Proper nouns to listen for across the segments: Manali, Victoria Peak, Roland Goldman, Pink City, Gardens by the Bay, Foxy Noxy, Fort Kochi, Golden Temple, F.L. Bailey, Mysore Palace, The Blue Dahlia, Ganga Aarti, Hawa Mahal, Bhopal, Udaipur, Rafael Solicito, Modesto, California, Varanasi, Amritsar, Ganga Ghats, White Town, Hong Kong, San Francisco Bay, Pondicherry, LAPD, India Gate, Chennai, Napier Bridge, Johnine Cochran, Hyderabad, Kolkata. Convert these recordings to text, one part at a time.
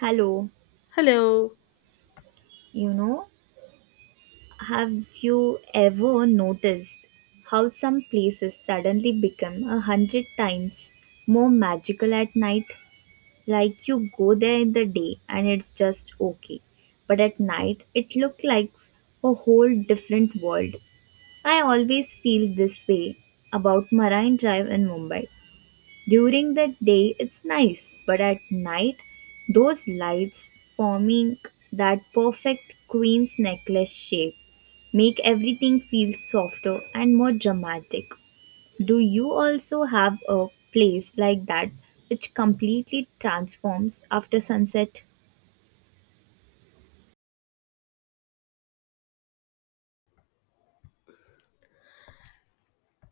Hello, Hello. you know, have you ever noticed how some places suddenly become 100 times more magical at night? Like you go there in the day and it's just okay, but at night it looks like a whole different world. I always feel this way about Marine Drive in Mumbai. During the day, it's nice, but at night, those lights forming that perfect queen's necklace shape make everything feel softer and more dramatic. Do you also have a place like that which completely transforms after sunset?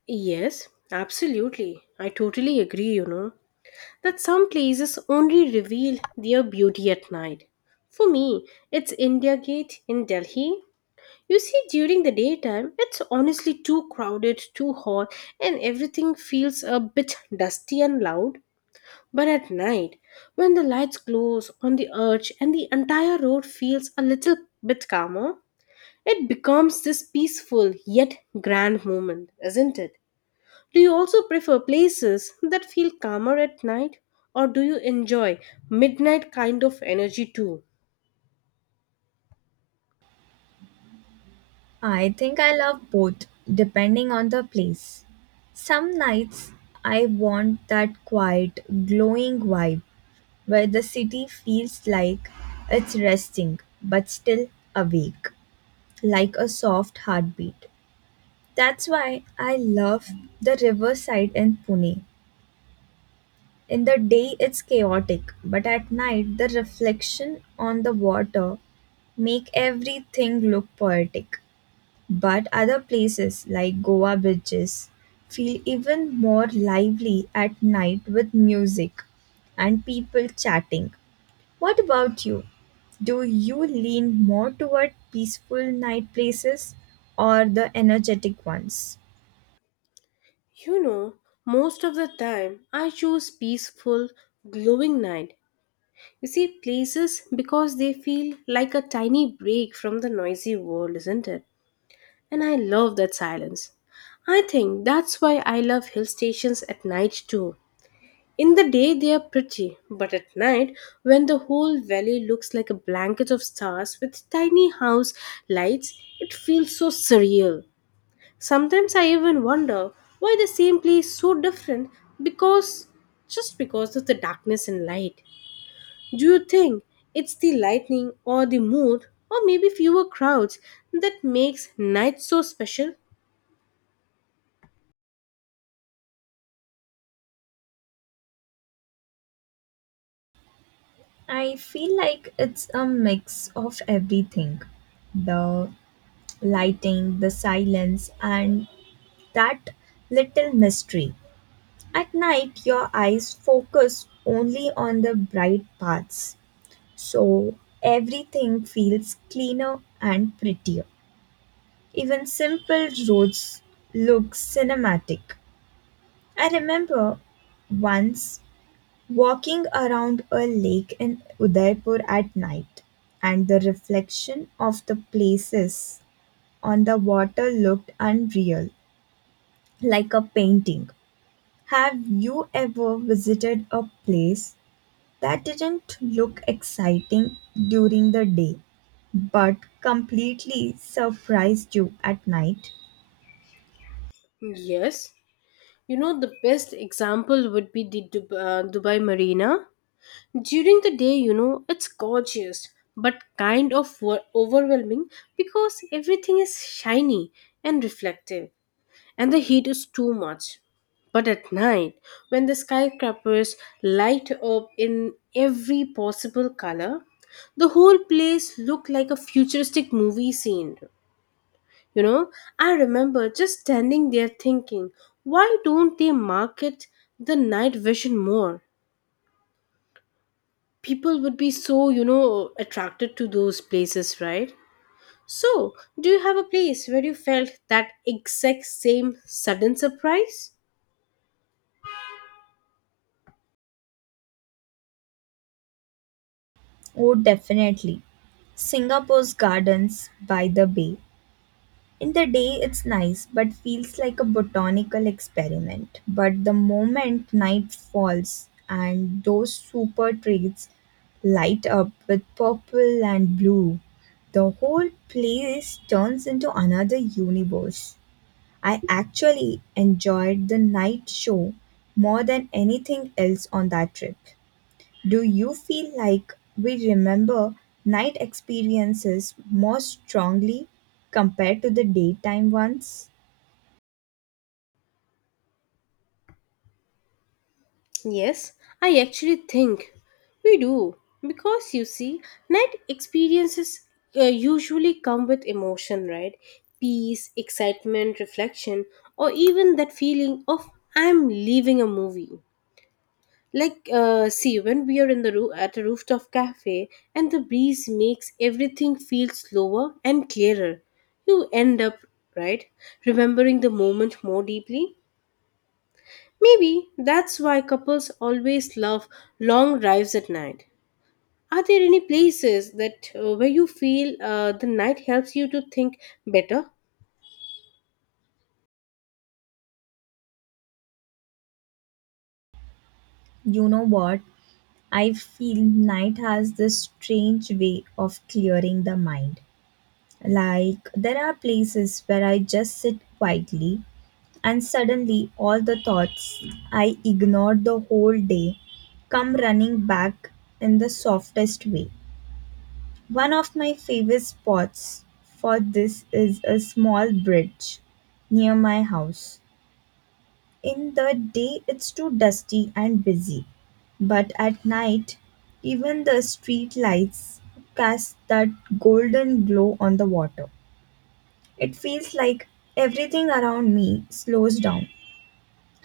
Yes, absolutely. I totally agree, that some places only reveal their beauty at night. For me, it's India Gate in Delhi. You see, during the daytime, it's honestly too crowded, too hot, and everything feels a bit dusty and loud. But at night, when the lights glows on the arch and the entire road feels a little bit calmer, it becomes this peaceful yet grand moment, isn't it? Do you also prefer places that feel calmer at night, or do you enjoy midnight kind of energy too? I think I love both, depending on the place. Some nights I want that quiet, glowing vibe, where the city feels like it's resting but still awake, like a soft heartbeat. That's why I love the riverside in Pune. In the day, it's chaotic, but at night, the reflection on the water make everything look poetic. But other places like Goa beaches feel even more lively at night with music and people chatting. What about you? Do you lean more toward peaceful night places or the energetic ones? You know, most of the time I choose peaceful, glowing night. You see, places because they feel like a tiny break from the noisy world, isn't it? And I love that silence. I think that's why I love hill stations at night too. In the day, they are pretty, but at night, when the whole valley looks like a blanket of stars with tiny house lights, it feels so surreal. Sometimes I even wonder why the same place is so different because just because of the darkness and light. Do you think it's the lightning or the mood or maybe fewer crowds that makes night so special? I feel like it's a mix of everything, the lighting, the silence, and that little mystery. At night, your eyes focus only on the bright parts, so everything feels cleaner and prettier. Even simple roads look cinematic. I remember once walking around a lake in Udaipur at night, and the reflection of the places on the water looked unreal, like a painting. Have you ever visited a place that didn't look exciting during the day but completely surprised you at night? Yes. You know, the best example would be the Dubai Marina. During the day, you know, it's gorgeous but kind of overwhelming because everything is shiny and reflective and the heat is too much. But at night, when the skyscrapers light up in every possible color, the whole place looked like a futuristic movie scene. You know, I remember just standing there thinking, why don't they market the night vision more? People would be so, you know, attracted to those places, right? So do you have a place where you felt that exact same sudden surprise? Oh, definitely. Singapore's gardens by the bay. In the day, it's nice, but feels like a botanical experiment. But the moment night falls and those super trees light up with purple and blue, the whole place turns into another universe. I actually enjoyed the night show more than anything else on that trip. Do you feel like we remember night experiences more strongly compared to the daytime ones? Yes, I actually think we do because, you see, night experiences usually come with emotion, right? Peace, excitement, reflection, or even that feeling of I'm leaving a movie. Like, see, when we are in the at a rooftop cafe and the breeze makes everything feel slower and clearer, you end up, right, remembering the moment more deeply. Maybe that's why couples always love long drives at night. Are there any places that where you feel the night helps you to think better? You know what? I feel night has this strange way of clearing the mind. Like, there are places where I just sit quietly, and suddenly all the thoughts I ignored the whole day come running back in the softest way. One of my favorite spots for this is a small bridge near my house. In the day, it's too dusty and busy, but at night, even the street lights cast that golden glow on the water. It feels like everything around me slows down.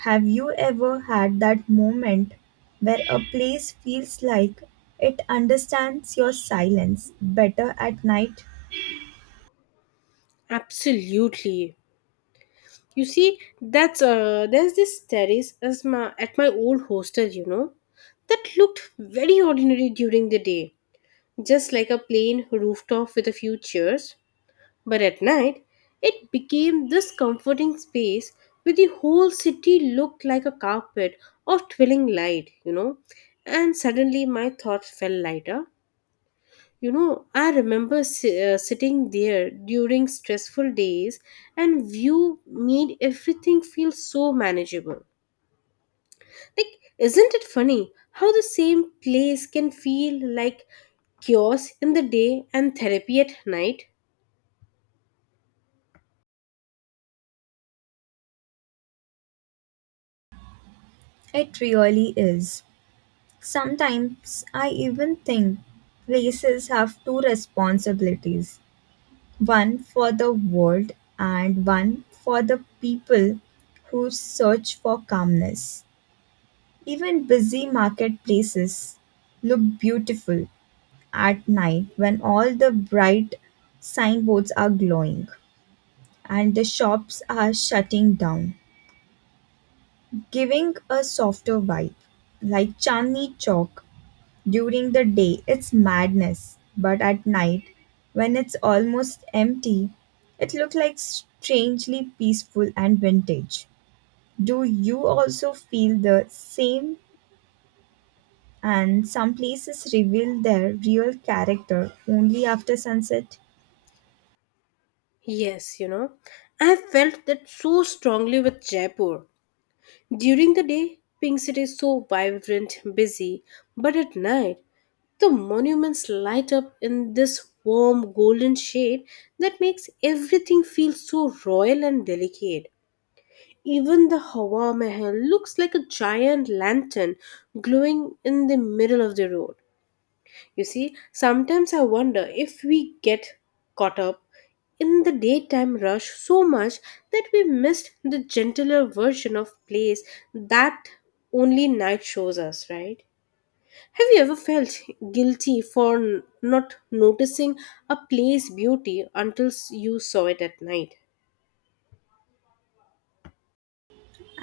Have you ever had that moment where a place feels like it understands your silence better at night? Absolutely. You see, that's there's this terrace as at my old hostel, you know, that looked very ordinary during the day, just like a plain rooftop with a few chairs. But at night, it became this comforting space where the whole city looked like a carpet of twirling light, you know. And suddenly, my thoughts felt lighter. You know, I remember sitting there during stressful days and view made everything feel so manageable. Like, isn't it funny how the same place can feel like chaos in the day and therapy at night? It really is. Sometimes I even think places have two responsibilities, one for the world and one for the people who search for calmness. Even busy marketplaces look beautiful at night when all the bright signboards are glowing and the shops are shutting down, giving a softer vibe, like Chandni Chowk. During the day, it's madness, but at night, when it's almost empty, it looks like strangely peaceful and vintage. Do you also feel the same? And some places reveal their real character only after sunset? Yes, you know, I felt that so strongly with Jaipur. During the day, Pink City is so vibrant, busy, but at night, the monuments light up in this warm golden shade that makes everything feel so royal and delicate. Even the Hawa Mahal looks like a giant lantern glowing in the middle of the road. You see, sometimes I wonder if we get caught up in the daytime rush so much that we missed the gentler version of place that only night shows us, right? Have you ever felt guilty for not noticing a play's beauty until you saw it at night?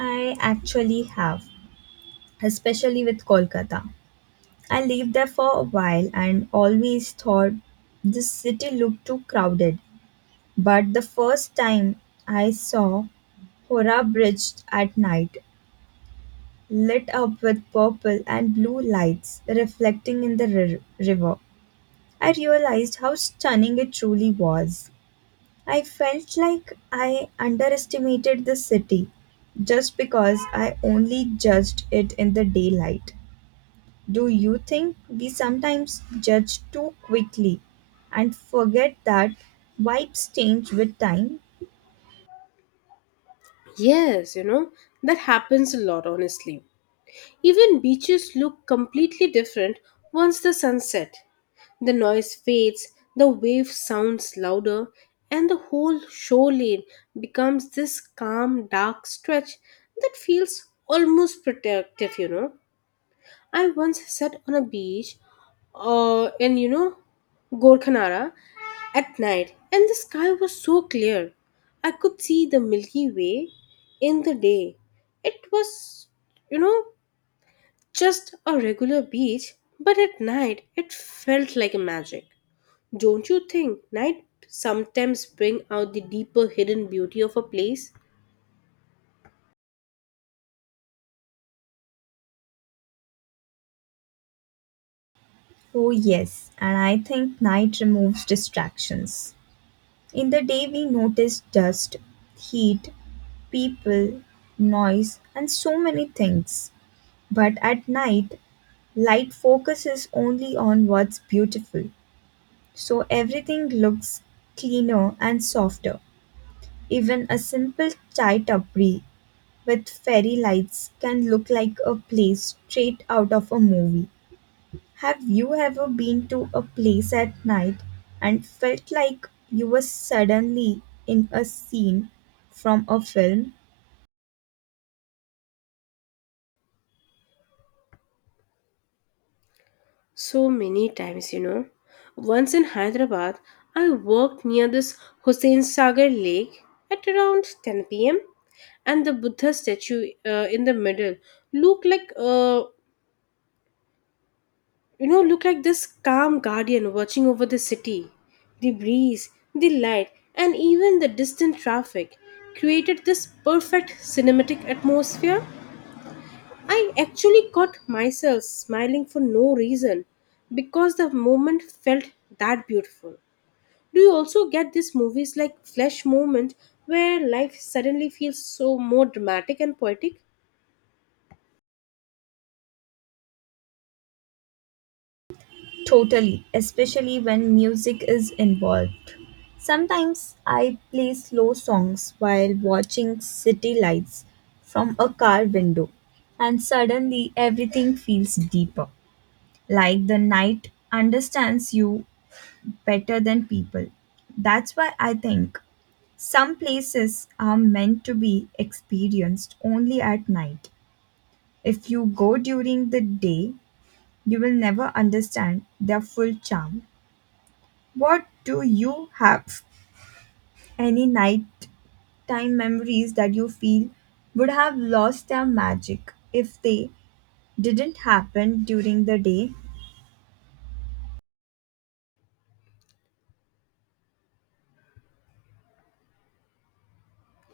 I actually have, especially with Kolkata. I lived there for a while and always thought this city looked too crowded. But the first time I saw Hora bridged at night, lit up with purple and blue lights reflecting in the river. I realized how stunning it truly was. I felt like I underestimated the city just because I only judged it in the daylight. Do you think we sometimes judge too quickly and forget that vibes change with time? Yes, you know, that happens a lot, honestly. Even beaches look completely different once the sun set. The noise fades, the wave sounds louder, and the whole shore lane becomes this calm, dark stretch that feels almost protective, you know. I once sat on a beach in, you know, Gorkhanara at night, and the sky was so clear. I could see the Milky Way in the day. It was, you know, just a regular beach, but at night it felt like a magic. Don't you think night sometimes bring out the deeper hidden beauty of a place? Oh, yes, and I think night removes distractions. In the day, we notice dust, heat, people, noise, and so many things. But at night, light focuses only on what's beautiful. So everything looks cleaner and softer. Even a simple chai tapri with fairy lights can look like a place straight out of a movie. Have you ever been to a place at night and felt like you were suddenly in a scene from a film? So many times, you know. Once in Hyderabad, I worked near this Hussein Sagar Lake at around 10 p.m., and the Buddha statue in the middle looked like, you know, looked like this calm guardian watching over the city. The breeze, the light, and even the distant traffic created this perfect cinematic atmosphere. I actually caught myself smiling for no reason because the moment felt that beautiful. Do you also get these movies like Flash moment where life suddenly feels so more dramatic and poetic? Totally, especially when music is involved. Sometimes I play slow songs while watching city lights from a car window, and suddenly everything feels deeper, like the night understands you better than people. That's why I think some places are meant to be experienced only at night. If you go during the day, you will never understand their full charm. What do you have? Any nighttime memories that you feel would have lost their magic if they didn't happen during the day?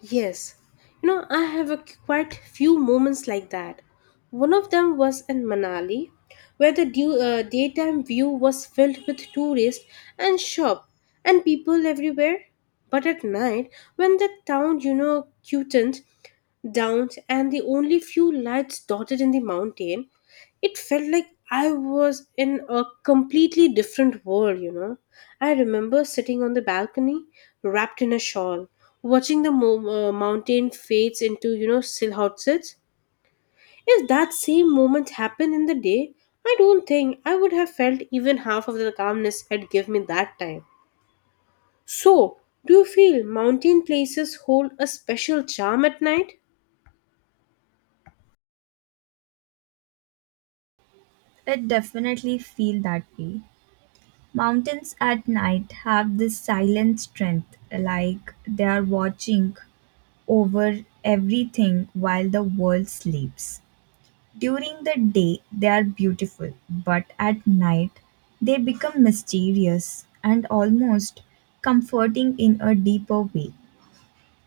Yes, you know, I have a quite few moments like that. One of them was in Manali, where the daytime view was filled with tourists and shop and people everywhere. But at night, when the town, you know, cutened down and the only few lights dotted in the mountain, it felt like I was in a completely different world, you know. I remember sitting on the balcony, wrapped in a shawl, watching the mountain fades into, you know, silhouettes. If that same moment happened in the day, I don't think I would have felt even half of the calmness it gave me that time. So, do you feel mountain places hold a special charm at night? It definitely feel that way. Mountains at night have this silent strength, like they are watching over everything while the world sleeps. During the day, they are beautiful, but at night, they become mysterious and almost comforting in a deeper way.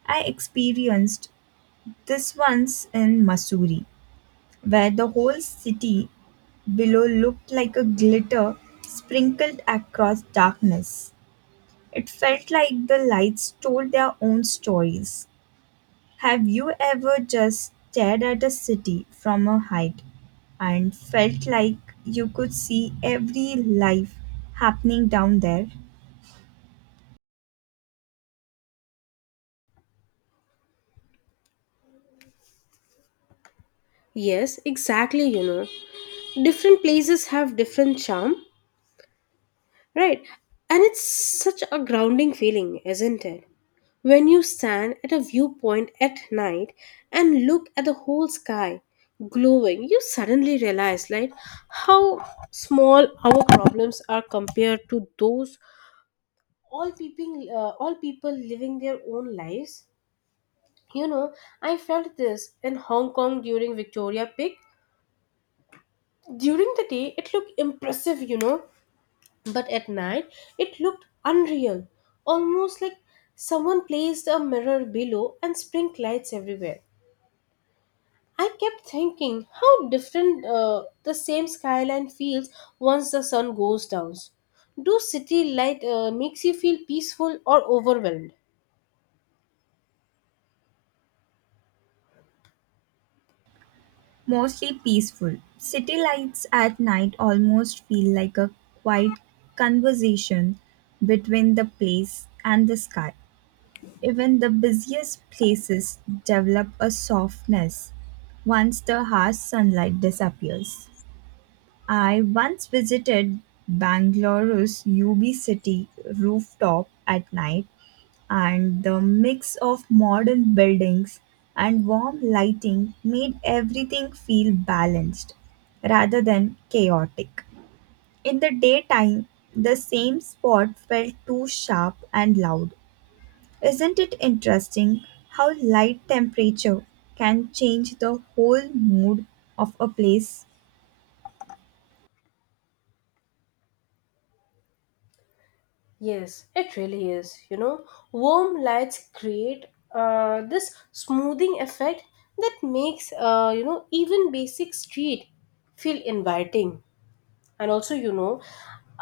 I experienced this once in Missouri, where the whole city below looked like a glitter sprinkled across darkness. It felt like the lights told their own stories. Have you ever just stared at a city from a height and felt like you could see every life happening down there? Yes, exactly, you know. Different places have different charm. Right. And it's such a grounding feeling, isn't it? When you stand at a viewpoint at night and look at the whole sky glowing, you suddenly realize like how small our problems are compared to those all people living their own lives. You know, I felt this in Hong Kong during Victoria Peak. During the day, it looked impressive, you know, but at night, it looked unreal, almost like someone placed a mirror below and sprinkled lights everywhere. I kept thinking how different the same skyline feels once the sun goes down. Do city light makes you feel peaceful or overwhelmed? Mostly peaceful. City lights at night almost feel like a quiet conversation between the place and the sky. Even the busiest places develop a softness once the harsh sunlight disappears. I once visited Bangalore's UB City rooftop at night, and the mix of modern buildings and warm lighting made everything feel balanced rather than chaotic. In the daytime, the same spot felt too sharp and loud. Isn't it interesting how light temperature can change the whole mood of a place? Yes, it really is. You know, warm lights create this smoothing effect that makes, you know, even basic street feel inviting. And also, you know,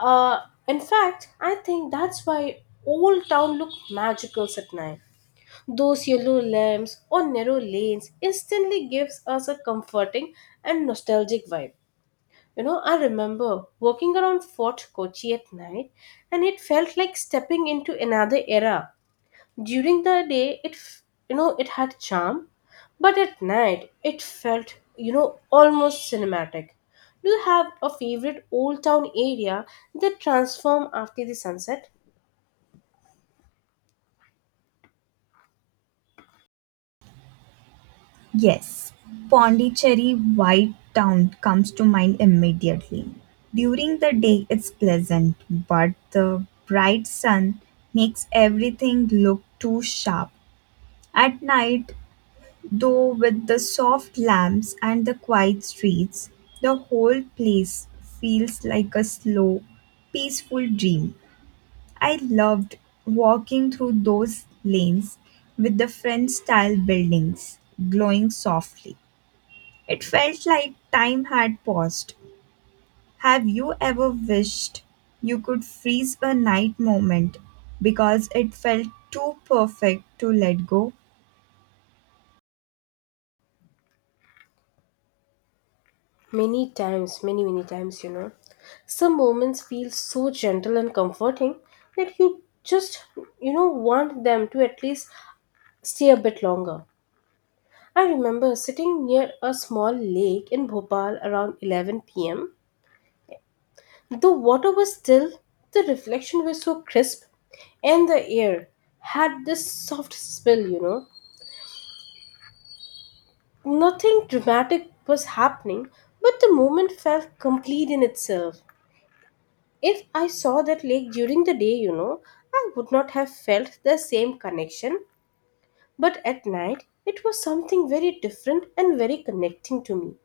uh, in fact, I think that's why old town look magical at night. Those yellow lamps or narrow lanes instantly gives us a comforting and nostalgic vibe. You know, I remember walking around Fort Kochi at night, and it felt like stepping into another era. During the day, it you know, it had charm, but at night it felt, you know, almost cinematic. Do you have a favorite old town area that transform after the sunset? Yes, Pondicherry White Town comes to mind immediately. During the day, it's pleasant, but the bright sun makes everything look too sharp. At night, though, with the soft lamps and the quiet streets, the whole place feels like a slow, peaceful dream. I loved walking through those lanes with the French style buildings glowing softly. It felt like time had paused. Have you ever wished you could freeze a night moment because it felt too perfect to let go? Many times, many times, you know, some moments feel so gentle and comforting that you just, you know, want them to at least stay a bit longer. I remember sitting near a small lake in Bhopal around 11 p.m. The water was still, the reflection was so crisp, and the air had this soft spill, you know. Nothing dramatic was happening, but the moment felt complete in itself. If I saw that lake during the day, you know, I would not have felt the same connection, but at night it was something very different and very connecting to me.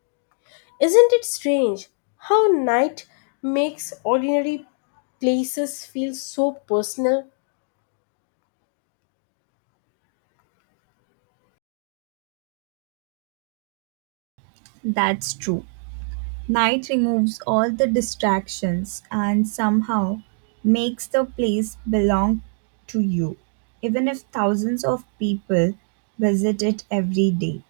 Isn't it strange how night makes ordinary places feel so personal? That's true. Night removes all the distractions and somehow makes the place belong to you, even if thousands of people visit it every day.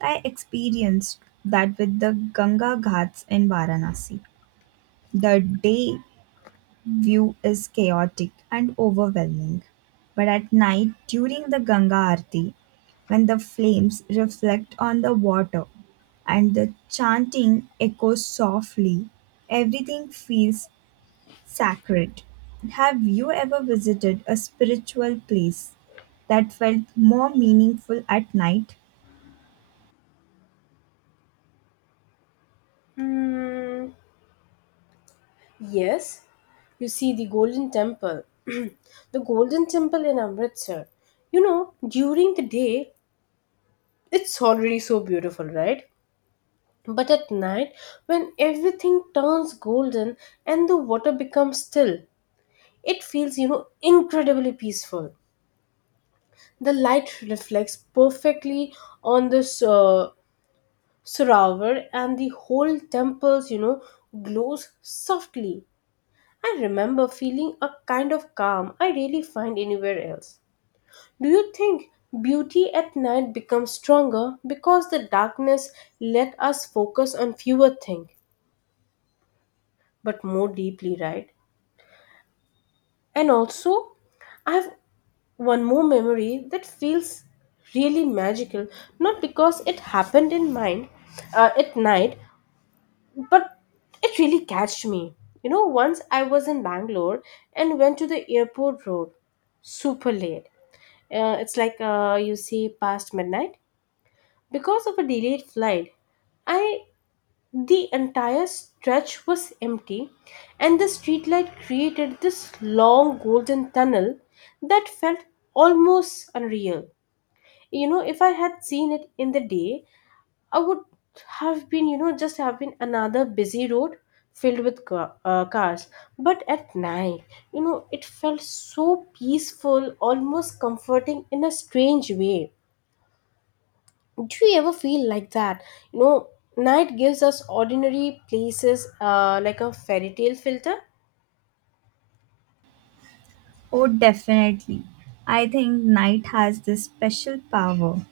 I experienced that with the Ganga Ghats in Varanasi. The day view is chaotic and overwhelming. But at night, during the Ganga Aarti, when the flames reflect on the water and the chanting echoes softly, everything feels sacred. Have you ever visited a spiritual place that felt more meaningful at night? Mm, yes, you see, the Golden Temple. The Golden Temple in Amritsar. You know, during the day, it's already so beautiful, right? But at night, when everything turns golden and the water becomes still, it feels, you know, incredibly peaceful. The light reflects perfectly on the uh, surround and the whole temples, you know, glows softly. I remember feeling a kind of calm I rarely find anywhere else. Do you think beauty at night becomes stronger because the darkness let us focus on fewer things but more deeply, right? And also, I have one more memory that feels really magical, not because it happened in mind at night, but it really catched me. You know, once I was in Bangalore and went to the airport road super late. It's like, you see, past midnight. Because of a delayed flight, I the entire stretch was empty, and the streetlight created this long golden tunnel that felt almost unreal. You know, if I had seen it in the day, I would have been, you know, just have been another busy road filled with cars. But at night, you know, it felt so peaceful, almost comforting in a strange way. Do you ever feel like that, you know, night gives us ordinary places, like a fairy tale filter? Oh, definitely. I think night has this special power.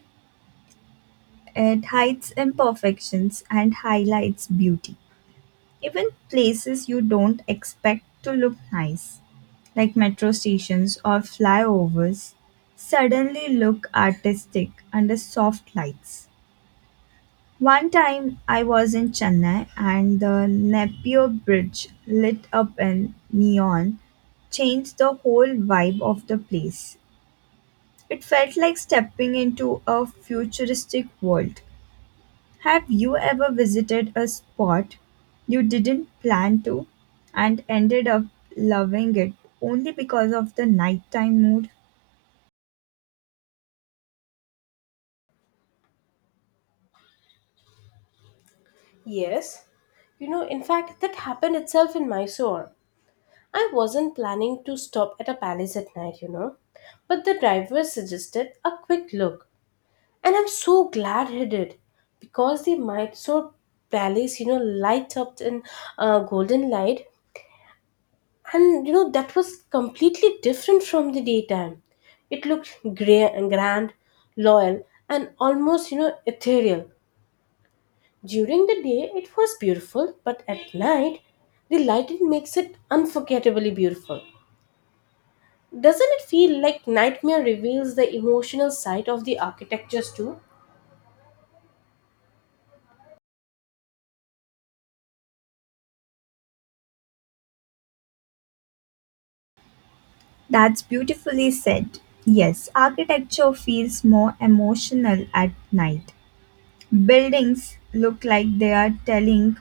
It hides imperfections and highlights beauty. Even places you don't expect to look nice, like metro stations or flyovers, suddenly look artistic under soft lights. One time I was in Chennai and the Napier Bridge lit up in neon changed the whole vibe of the place. It felt like stepping into a futuristic world. Have you ever visited a spot you didn't plan to and ended up loving it only because of the nighttime mood? Yes, you know, in fact that happened itself in Mysore. I wasn't planning to stop at a palace at night, you know, but the driver suggested a quick look, and I'm so glad he did, because the Mysore Palace, you know, light up in golden light. And you know, that was completely different from the daytime. It looked gray and grand, loyal, and almost, you know, ethereal. During the day it was beautiful, but at night the lighting makes it unforgettably beautiful. Doesn't it feel like nightmare reveals the emotional side of the architectures too? That's beautifully said. Yes, architecture feels more emotional at night. Buildings look like they are telling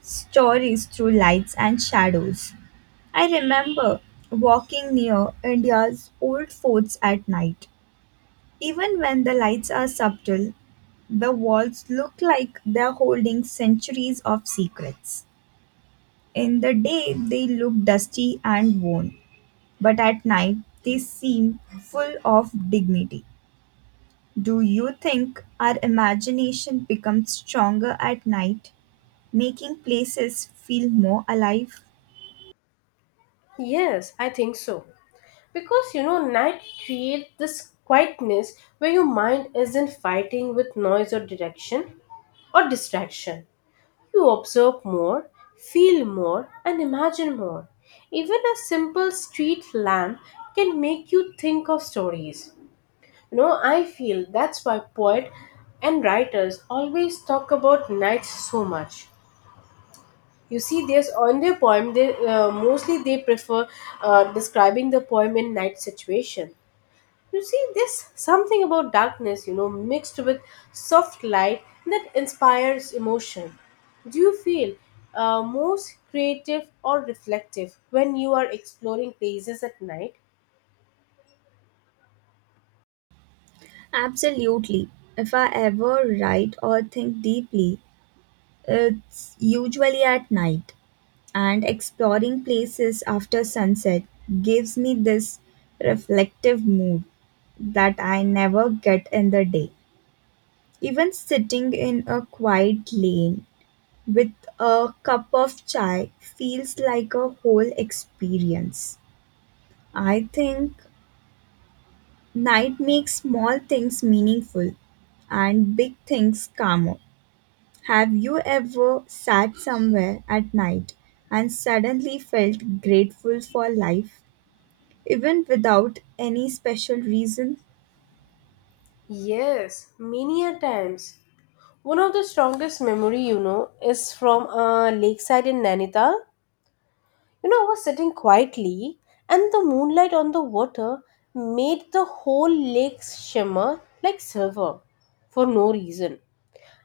stories through lights and shadows. I remember walking near India's old forts at night. Even when the lights are subtle, the walls look like they're holding centuries of secrets. In the day, they look dusty and worn, but at night, they seem full of dignity. Do you think our imagination becomes stronger at night, making places feel more alive? Yes, I think so, because, you know, night creates this quietness where your mind isn't fighting with noise or direction or distraction. You observe more, feel more, and imagine more. Even a simple street lamp can make you think of stories. You know, I feel that's why poets and writers always talk about nights so much. You see, there's on their poem, they mostly they prefer describing the poem in night situation. You see, there's something about darkness, you know, mixed with soft light that inspires emotion. Do you feel most creative or reflective when you are exploring places at night? Absolutely. If I ever write or think deeply, it's usually at night. And exploring places after sunset gives me this reflective mood that I never get in the day. Even sitting in a quiet lane with a cup of chai feels like a whole experience. I think night makes small things meaningful and big things calmer. Have you ever sat somewhere at night and suddenly felt grateful for life, even without any special reason? Yes, many a times. One of the strongest memory, you know, is from a lakeside in Nainital. You know, I was sitting quietly, and the moonlight on the water made the whole lake shimmer like silver for no reason.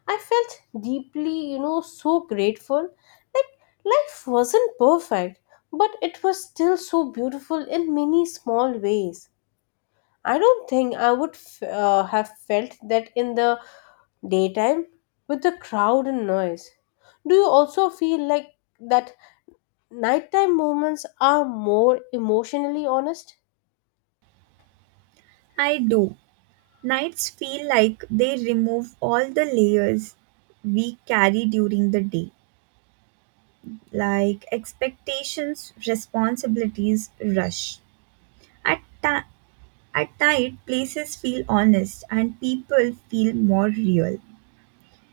I felt deeply, you know, so grateful. Like, life wasn't perfect, but it was still so beautiful in many small ways. I don't think I would have felt that in the daytime with the crowd and noise. Do you also feel like that nighttime moments are more emotionally honest? I do. Nights feel like they remove all the layers we carry during the day, like expectations, responsibilities, rush. At, ti- at night, places feel honest and people feel more real.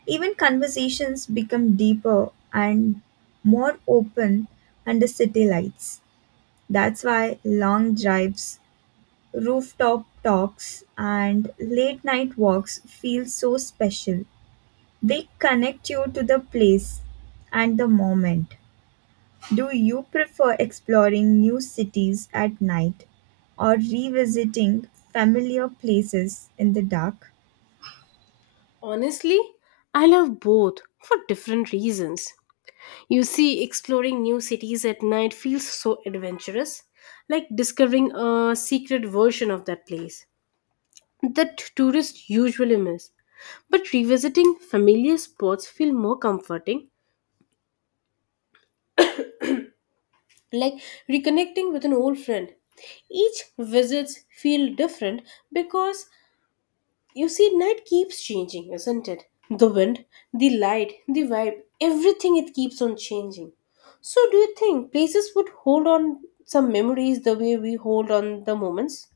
Even conversations become deeper and more open under city lights. That's why long drives, rooftop talks and late night walks feel so special. They connect you to the place and the moment. Do you prefer exploring new cities at night or revisiting familiar places in the dark? Honestly, I love both for different reasons. You see, exploring new cities at night feels so adventurous, like discovering a secret version of that place that tourists usually miss. But revisiting familiar spots feel more comforting, like reconnecting with an old friend. Each visits feel different because, you see, night keeps changing, isn't it? The wind, the light, the vibe, everything it keeps on changing. So, do you think places would hold on some memories the way we hold on the moments?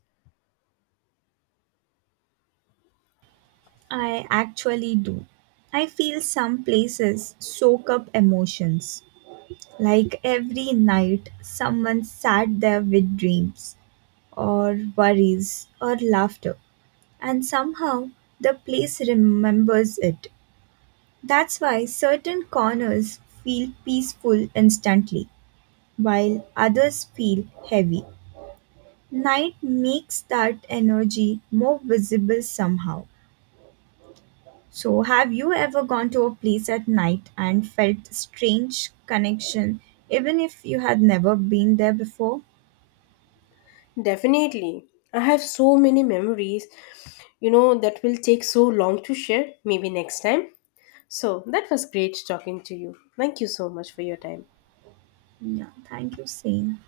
I actually do. I feel some places soak up emotions. Like every night, someone sat there with dreams, or worries, or laughter. And somehow the place remembers it. That's why certain corners feel peaceful instantly, while others feel heavy. Night makes that energy more visible somehow. So, have you ever gone to a place at night and felt strange connection, even if you had never been there before? Definitely. I have so many memories, you know, that will take so long to share, maybe next time. So, that was great talking to you. Thank you so much for your time. Yeah, thank you, same.